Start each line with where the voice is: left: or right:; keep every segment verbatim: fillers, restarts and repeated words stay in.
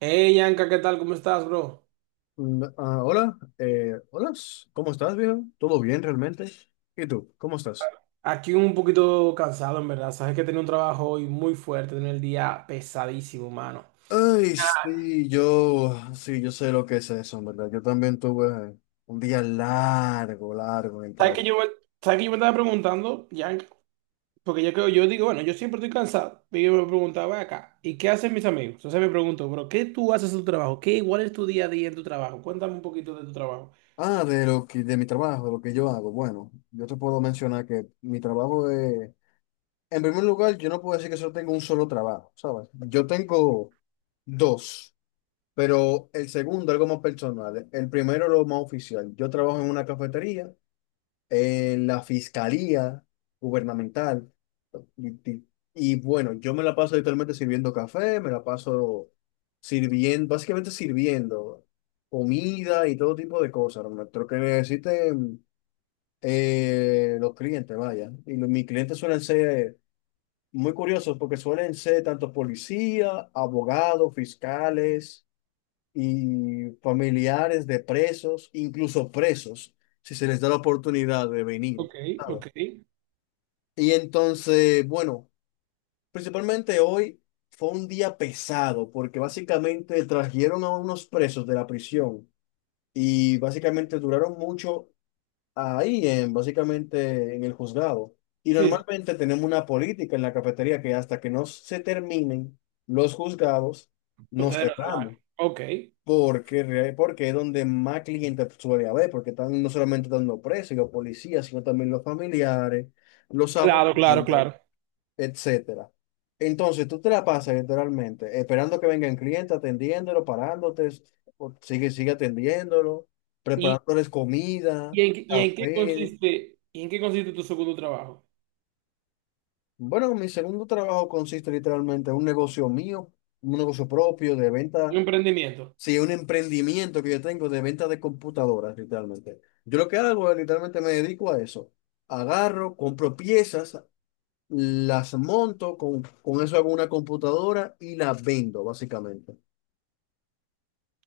right: Hey, Yanka, ¿qué tal? ¿Cómo estás, bro?
left: Mm, ah, hola, eh, hola, ¿cómo estás, viejo? ¿Todo bien realmente? ¿Y tú, cómo estás?
right: Aquí un poquito cansado, en verdad. Sabes que tenía un trabajo hoy muy fuerte, tenía el día pesadísimo, mano.
left: Ay, sí, yo, sí, yo sé lo que es eso, en verdad. Yo también tuve un día largo, largo en el
right: ¿Sabes que
left: trabajo.
right: yo, me- sabes que yo me estaba preguntando, Yanka? Porque yo, creo- yo digo, bueno, yo siempre estoy cansado. Y yo me preguntaba acá, ¿y qué hacen mis amigos? Entonces me pregunto, bro, ¿qué tú haces en tu trabajo? ¿Qué igual es tu día a día en tu trabajo? Cuéntame un poquito de tu trabajo.
left: Ah, de lo que, de mi trabajo, de lo que yo hago. Bueno, yo te puedo mencionar que mi trabajo es, en primer lugar, yo no puedo decir que solo tengo un solo trabajo, ¿sabes? Yo tengo dos, pero el segundo, algo más personal. El primero, lo más oficial. Yo trabajo en una cafetería en la fiscalía gubernamental. Y, y- y bueno, yo me la paso literalmente sirviendo café, me la paso sirviendo, básicamente sirviendo comida y todo tipo de cosas, Ernesto, lo que necesiten eh, los clientes, vaya. Y los- mis clientes suelen ser muy curiosos porque suelen ser tanto policía, abogados, fiscales y familiares de presos, incluso presos, si se les da la oportunidad de venir.
right: Ok,
left: ¿Sabes?
right: ok. Sí,
left: Y entonces, bueno, principalmente hoy fue un día pesado porque básicamente trajeron a unos presos de la prisión y básicamente duraron mucho ahí en, básicamente en el juzgado. Y
right: sí.
left: normalmente tenemos una política en la cafetería que hasta que no se terminen los juzgados, nos
right: Ustedes no trabajan.
left: cerramos.
right: Ok.
left: Porque, re- porque es donde más clientes suele haber, porque están no solamente dando presos y los policías, sino también los familiares, los
right: Claro, claro,
left: abogados,
right: claro.
left: etcétera. Entonces, tú te la pasas literalmente esperando que vengan clientes, atendiéndolo, parándote, o sigue, sigue atendiéndolo,
right: ¿Y,
left: preparándoles
right: y
left: comida,
right: en, qué- y en qué
left: café.
right: consiste, y en qué consiste tu segundo trabajo?
left: Bueno, mi segundo trabajo consiste literalmente en un negocio mío, un negocio propio de
right: Un
left: venta,
right: emprendimiento.
left: sí, un emprendimiento que yo tengo de venta de computadoras, literalmente. Yo lo que hago es literalmente me dedico a eso. Agarro, compro piezas, las monto, con, con eso hago una computadora y las vendo, básicamente.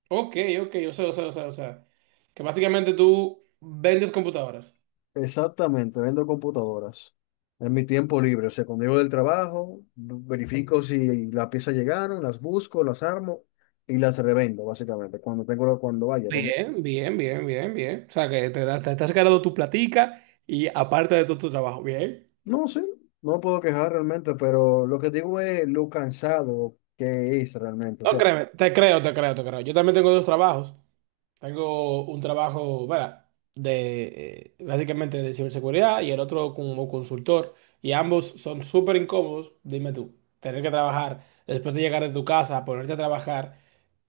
right: Ok, ok, o sea, o sea, o sea, o sea, que básicamente tú vendes computadoras.
left: Exactamente, vendo computadoras. En mi tiempo libre, o sea, cuando llego del trabajo, verifico si las piezas llegaron, las busco, las armo y las revendo, básicamente, cuando tengo, cuando vaya. cuando-
right: Bien, bien, bien, bien, bien. O sea, que te, da- te estás ganando tu platica y aparte de todo tu trabajo, bien.
left: no, sí, no puedo quejar realmente, pero lo que digo es lo cansado que es realmente, o
right: No,
left: sea,
right: créeme, te creo, te creo, te creo. Yo también tengo dos trabajos. Tengo un trabajo, bueno, De, eh, básicamente de ciberseguridad y el otro como consultor. Y ambos son súper incómodos, dime tú. Tener que trabajar después de llegar de tu casa, ponerte a trabajar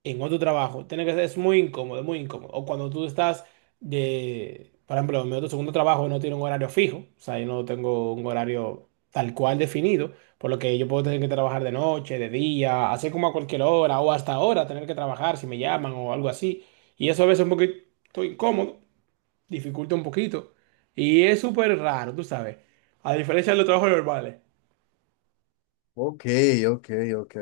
right: en otro trabajo, tiene que ser, es muy incómodo, muy incómodo. O cuando tú estás de, por ejemplo, en mi otro segundo trabajo no tiene un horario fijo, o sea, yo no tengo un horario tal cual definido, por lo que yo puedo tener que trabajar de noche, de día, así como a cualquier hora o hasta ahora tener que trabajar si me llaman o algo así. Y eso a veces es un poquito incómodo, dificulta un poquito. Y es súper raro, tú sabes. A diferencia de los trabajos normales.
left: ok, ok, ok.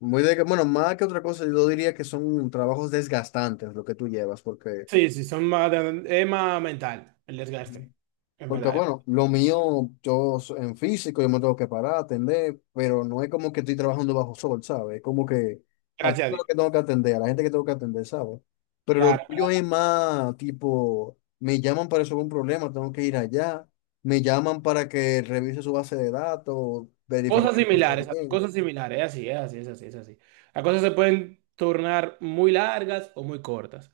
left: Muy de que, bueno, más que otra cosa, yo diría que son trabajos desgastantes lo que tú llevas, porque
right: Sí, sí, son más, de- es más mental el desgaste, en
left: porque
right: verdad.
left: bueno, lo mío, yo so- en físico, yo me tengo que parar, atender, pero no es como que estoy trabajando bajo sol, ¿sabes? Es como que a
right: Gracias a
left: todo lo
right: Dios.
left: que tengo que atender, a la gente que tengo que atender, ¿sabes? Pero lo
right: Claro.
left: tuyo es más tipo, me llaman para resolver un problema, tengo que ir allá, me llaman para que revise su base de datos, verificar
right: Cosas
left: que todo está
right: similares,
left: bien.
right: cosas similares, es así, es así, es así, es así. Las cosas se pueden tornar muy largas o muy cortas.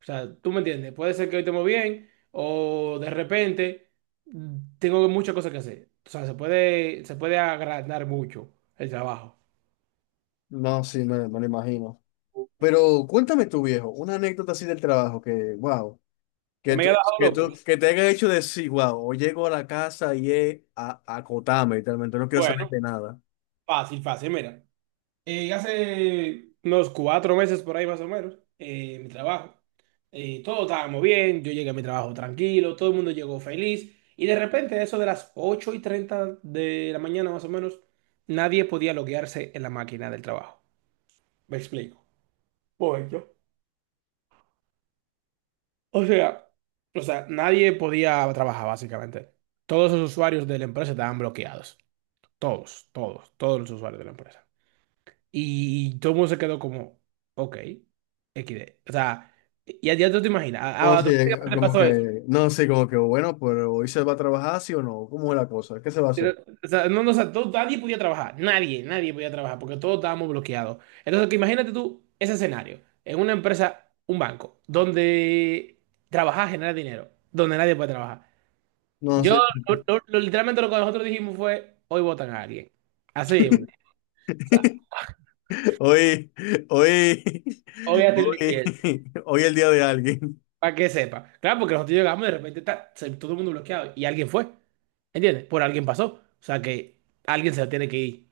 right: O sea, tú me entiendes, puede ser que hoy estemos bien o de repente mm, tengo muchas cosas que hacer. O sea, se puede, se puede agrandar mucho el trabajo.
left: No, sí, me, me lo imagino. Pero cuéntame tú, viejo, una anécdota así del trabajo que, wow.
right: ¿Que
left: Que
right: me
left: tú,
right: haya dejado
left: que
right: loco?
left: tú, que te haya hecho decir, wow, o llego a la casa y es a, a acotarme, literalmente, no quiero saber
right: Bueno,
left: de nada.
right: fácil, fácil, mira. Eh, hace unos cuatro meses por ahí más o menos, eh, mi trabajo. Eh, todos estábamos bien, yo llegué a mi trabajo tranquilo, todo el mundo llegó feliz. Y de repente, a eso de las ocho y treinta de la mañana más o menos, nadie podía loguearse en la máquina del trabajo. Me explico. Voy yo. O sea, o sea, nadie podía trabajar básicamente. Todos los usuarios de la empresa estaban bloqueados. Todos, todos, todos los usuarios de la empresa. Y todo el mundo se quedó como, ok, equis de. O sea, ya, ya tú te imaginas, a,
left: No,
right: a-
left: sí, eh,
right: automáticamente
left: como
right: pasó eso.
left: que, no, sí, como que, bueno, pero hoy se va a trabajar, sí o no, ¿cómo es la cosa? ¿Qué se va a hacer?
right: O sea, no, no, o sea, todo- nadie podía trabajar, nadie, nadie podía trabajar porque todos estábamos bloqueados. Entonces, que imagínate tú ese escenario, en una empresa, un banco, donde trabajar genera dinero, donde nadie puede trabajar.
left: No,
right: Yo,
left: sí,
right: lo- lo- lo- literalmente lo que nosotros dijimos fue, hoy votan a alguien. Así, mismo. o sea,
left: hoy, hoy,
right: hoy hacen
left: hoy,
right: limpieza.
left: hoy es el día de alguien.
right: Para que sepa. Claro, porque nosotros llegamos y de repente ta, se- todo el mundo bloqueado y alguien fue. ¿Entiendes? Por alguien pasó. O sea que alguien se tiene que ir.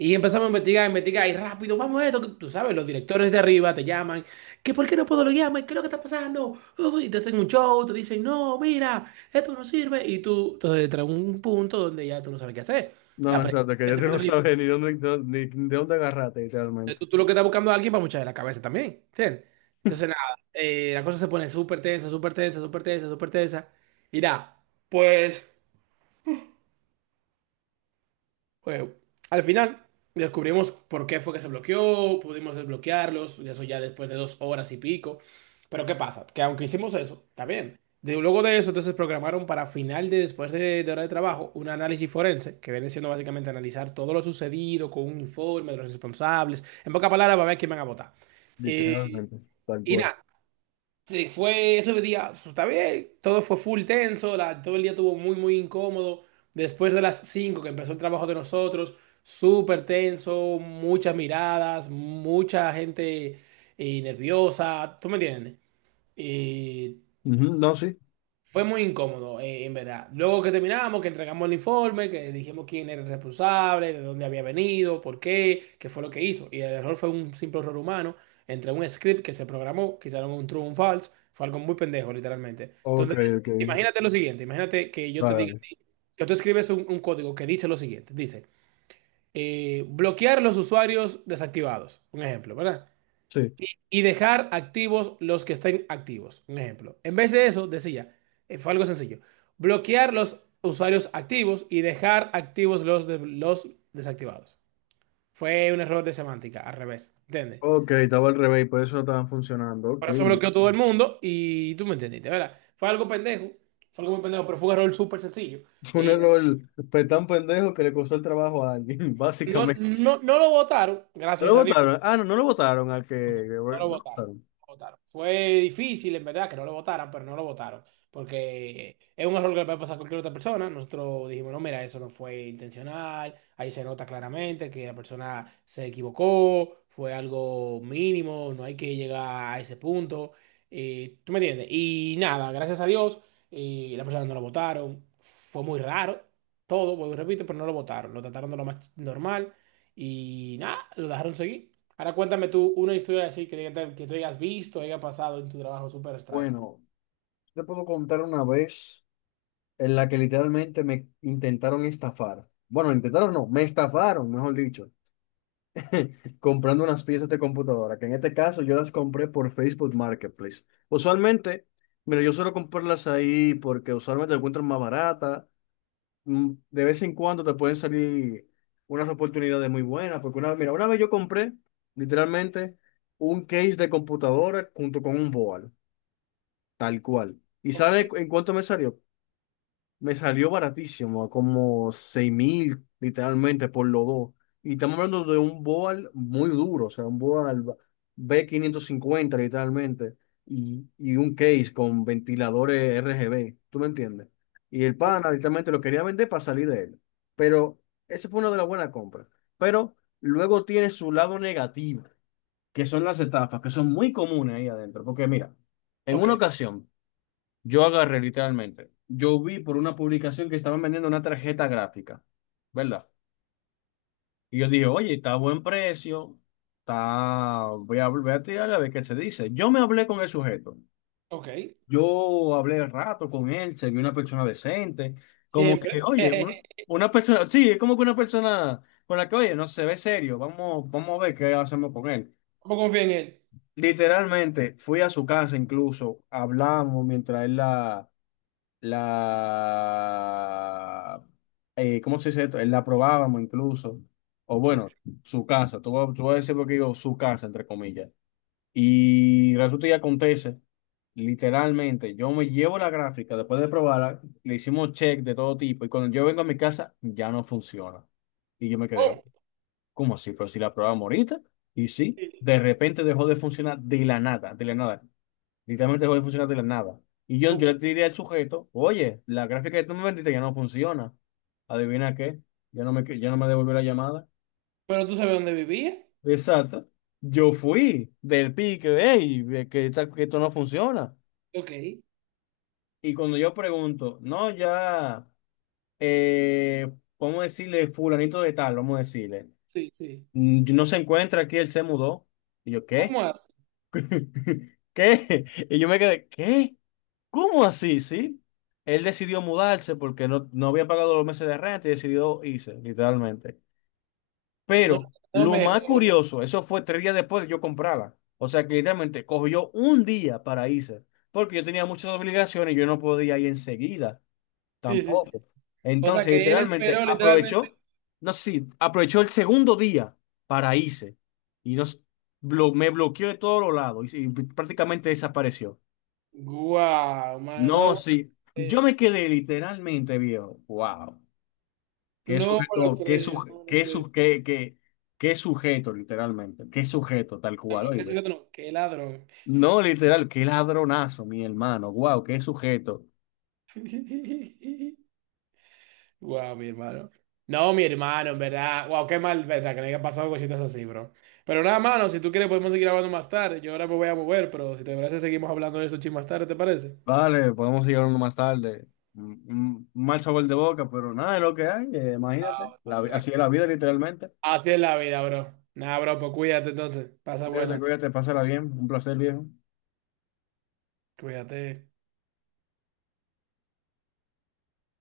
right: Y empezamos a investigar, investigar y rápido, vamos a esto. que Tú sabes, los directores de arriba te llaman. ¿Que por qué no puedo loguearme? ¿Qué es lo que está pasando? Uy, y te hacen un show, te dicen, no, mira, esto no sirve. Y tú, entonces, entra un punto donde ya tú no sabes qué hacer.
left: No,
right: La presión
left: exacto, que ya tú no sabes ni dónde, ni de dónde agarrarte, literalmente.
right: tú lo que estás buscando a alguien para mucha la cabeza también. ¿entiendes? Entonces, nada, eh, la cosa se pone súper tensa, súper tensa, súper tensa, súper tensa. Y nada, pues, bueno, al final descubrimos por qué fue que se bloqueó, pudimos desbloquearlos, y eso ya después de dos horas y pico. Pero ¿qué pasa? Que aunque hicimos eso, está bien. De- luego de eso, entonces programaron para final de después de, de hora de trabajo un análisis forense, que viene siendo básicamente analizar todo lo sucedido con un informe de los responsables. En pocas palabras, va a ver quién van a votar. Eh,
left: Literalmente, tal
right: y
left: cual.
right: nada, Sí, fue ese día, pues, está bien, todo fue full tenso, la- todo el día estuvo muy, muy incómodo. Después de las cinco que empezó el trabajo de nosotros, súper tenso, muchas miradas, mucha gente eh, nerviosa, ¿tú me entiendes? Eh,
left: Ujú. No, sí.
right: fue muy incómodo, eh, en verdad. Luego que terminamos, que entregamos el informe, que dijimos quién era el responsable, de dónde había venido, por qué, qué fue lo que hizo. Y el error fue un simple error humano entre un script que se programó, que hicieron un true o un false. Fue algo muy pendejo, literalmente.
left: Ok,
right: Entonces,
left: ok.
right: imagínate lo siguiente, imagínate que yo te
left: Vale,
right: diga,
left: vale.
right: que tú escribes un, un código que dice lo siguiente, dice, eh, bloquear los usuarios desactivados, un ejemplo, ¿verdad?
left: Sí.
right: Y dejar activos los que estén activos. Un ejemplo. En vez de eso, decía, eh, fue algo sencillo, bloquear los usuarios activos y dejar activos los, de- los desactivados. Fue un error de semántica, al revés, ¿entiendes?
left: Ok, estaba al revés, por eso no estaban funcionando.
right: Por
left: Ok.
right: eso bloqueó todo el mundo y tú me entendiste, ¿verdad? Fue algo pendejo, fue algo muy pendejo, pero fue un error súper sencillo.
left: Un
right: Y
left: error pues, tan pendejo que le costó el trabajo a alguien,
right: no,
left: básicamente.
right: no, no lo votaron,
left: ¿No lo
right: gracias a Dios.
left: votaron? Ah, no, no lo votaron al que...
right: No, no, no
left: Bueno,
right: lo
left: no lo
right: votaron.
left: votaron.
right: No lo votaron. Fue difícil, en verdad, que no lo votaran, pero no lo votaron. Porque es un error que le puede pasar a cualquier otra persona. Nosotros dijimos, no, mira, eso no fue intencional. Ahí se nota claramente que la persona se equivocó. Fue algo mínimo. No hay que llegar a ese punto. Eh, ¿tú me entiendes? Y nada, gracias a Dios, eh, la persona no lo votaron. Fue muy raro. Todo, vuelvo y repito, pero no lo votaron. Lo trataron de lo más normal. Y nada, lo dejaron seguir. Ahora cuéntame tú una historia así que, te- que tú hayas visto, haya pasado en tu trabajo súper extraño.
left: Bueno, te puedo contar una vez en la que literalmente me intentaron estafar. Bueno, intentaron no, me estafaron, mejor dicho, comprando unas piezas de computadora, que en este caso yo las compré por Facebook Marketplace. Usualmente, mira, yo suelo comprarlas ahí porque usualmente las encuentran más baratas, mm, de vez en cuando te pueden salir unas oportunidades muy buenas, porque una, mira, una vez yo compré literalmente un case de computadora junto con un board, tal cual. ¿Y
right: Ok,
left: sabes en cuánto me salió? Me salió baratísimo, como seis mil literalmente por los dos. Y estamos hablando de un Boal muy duro, o sea, un Boal B quinientos cincuenta literalmente. Y, y un case con ventiladores R G B, ¿tú me entiendes? Y el
right: o-
left: pana literalmente lo quería vender para salir de él. Pero esa fue una de las buenas compras. Pero luego tiene su lado negativo, que son las estafas, que son muy comunes ahí adentro. Porque mira, en
right: ok,
left: una ocasión... yo agarré literalmente. Yo vi por una publicación que estaban vendiendo una tarjeta gráfica, ¿verdad? Y yo dije, oye, está a buen precio, está... voy a, voy a tirarle a ver qué se dice. Yo me hablé con el sujeto.
right: ok.
left: Yo hablé rato con él, se vio una persona decente, como
right: Siempre.
left: que, oye, una una persona, sí, es como que una persona con la que, oye, no se ve serio, vamos, vamos a ver qué hacemos con él.
right: ¿Cómo confía en él?
left: Literalmente, fui a su casa incluso, hablamos mientras él la la, eh, ¿cómo se dice esto? La probábamos incluso, o bueno, su casa, tú, vas- tú vas a decir lo que digo, su casa, entre comillas. Y resulta y acontece, literalmente, yo me llevo la gráfica, después de probarla, le hicimos check de todo tipo, y cuando yo vengo a mi casa, ya no funciona. Y yo me quedé,
right: Oh,
left: ¿cómo así? Pero si la probamos ahorita, y sí,
right: sí,
left: de repente dejó de funcionar de la nada, de la nada. Literalmente dejó de funcionar de la nada. Y yo, yo
right: ok.
left: le tiré al sujeto, oye, la gráfica que tú me vendiste ya no funciona. ¿Adivina qué? Ya no me, ya no me devolvió la llamada.
right: Pero tú sabes dónde vivía.
left: Exacto. Yo fui del pique, hey, ve que, esta- que esto no funciona.
right: Ok,
left: Y cuando yo pregunto, no, ya, eh, vamos a decirle fulanito de tal, vamos a decirle,
right: sí, sí.
left: "Mm, no se encuentra aquí, él se mudó." Y yo, ¿qué?
right: ¿Cómo así?
left: ¿Qué? Y yo me quedé, ¿qué? ¿Cómo así, sí? Él decidió mudarse porque no, no había pagado los meses de renta y decidió irse, literalmente.
right: No,
left: Pero
right: no
left: lo
right: me
left: más
right: jodas.
left: curioso, eso fue tres días después de yo comprarla. O sea que literalmente cogió un día para irse, porque yo tenía muchas obligaciones y yo no podía ir enseguida
right: Sí, sí, sí.
left: tampoco.
right: O sea
left: Entonces,
right: que él
left: literalmente
right: esperó literalmente.
left: aprovechó, no sé si aprovechó el segundo día para irse y nos, blo- me bloqueó de todos los lados y, y prácticamente desapareció.
right: Guau, mano, no me
left: No,
right: lo
left: sí. Yo me
right: creo.
left: quedé literalmente, viejo. Wow. Qué
right: No me lo
left: sujeto, qué
right: creo,
left: sujeto,
right: no me lo
left: qué,
right: creo.
left: su- qué, qué, qué sujeto, literalmente. Qué sujeto, tal
right: No, no,
left: cual,
right: qué sé
left: oíste.
right: yo, no. Qué ladrón.
left: No, literal, qué ladronazo, mi hermano. Wow, qué sujeto.
right: Wow, mi hermano. No, mi hermano, en verdad. Wow, qué mal, verdad, que le haya pasado cositas así, bro. Pero nada, mano, si tú quieres podemos seguir hablando más tarde. Yo ahora me voy a mover, pero si te parece, seguimos hablando de eso chin más tarde, ¿te parece?
left: Vale, podemos seguir hablando más tarde. Un un mal sabor de boca, pero nada de lo que hay, eh,
right: Ah,
left: imagínate. La
right: bueno,
left: vi- así
right: tranqui.
left: es la vida, literalmente.
right: Así es la vida, bro. Nada, bro, pues cuídate entonces. Pasa
left: Cuídate,
right: buena.
left: cuídate, pásala bien. Un placer, viejo.
right: Cuídate.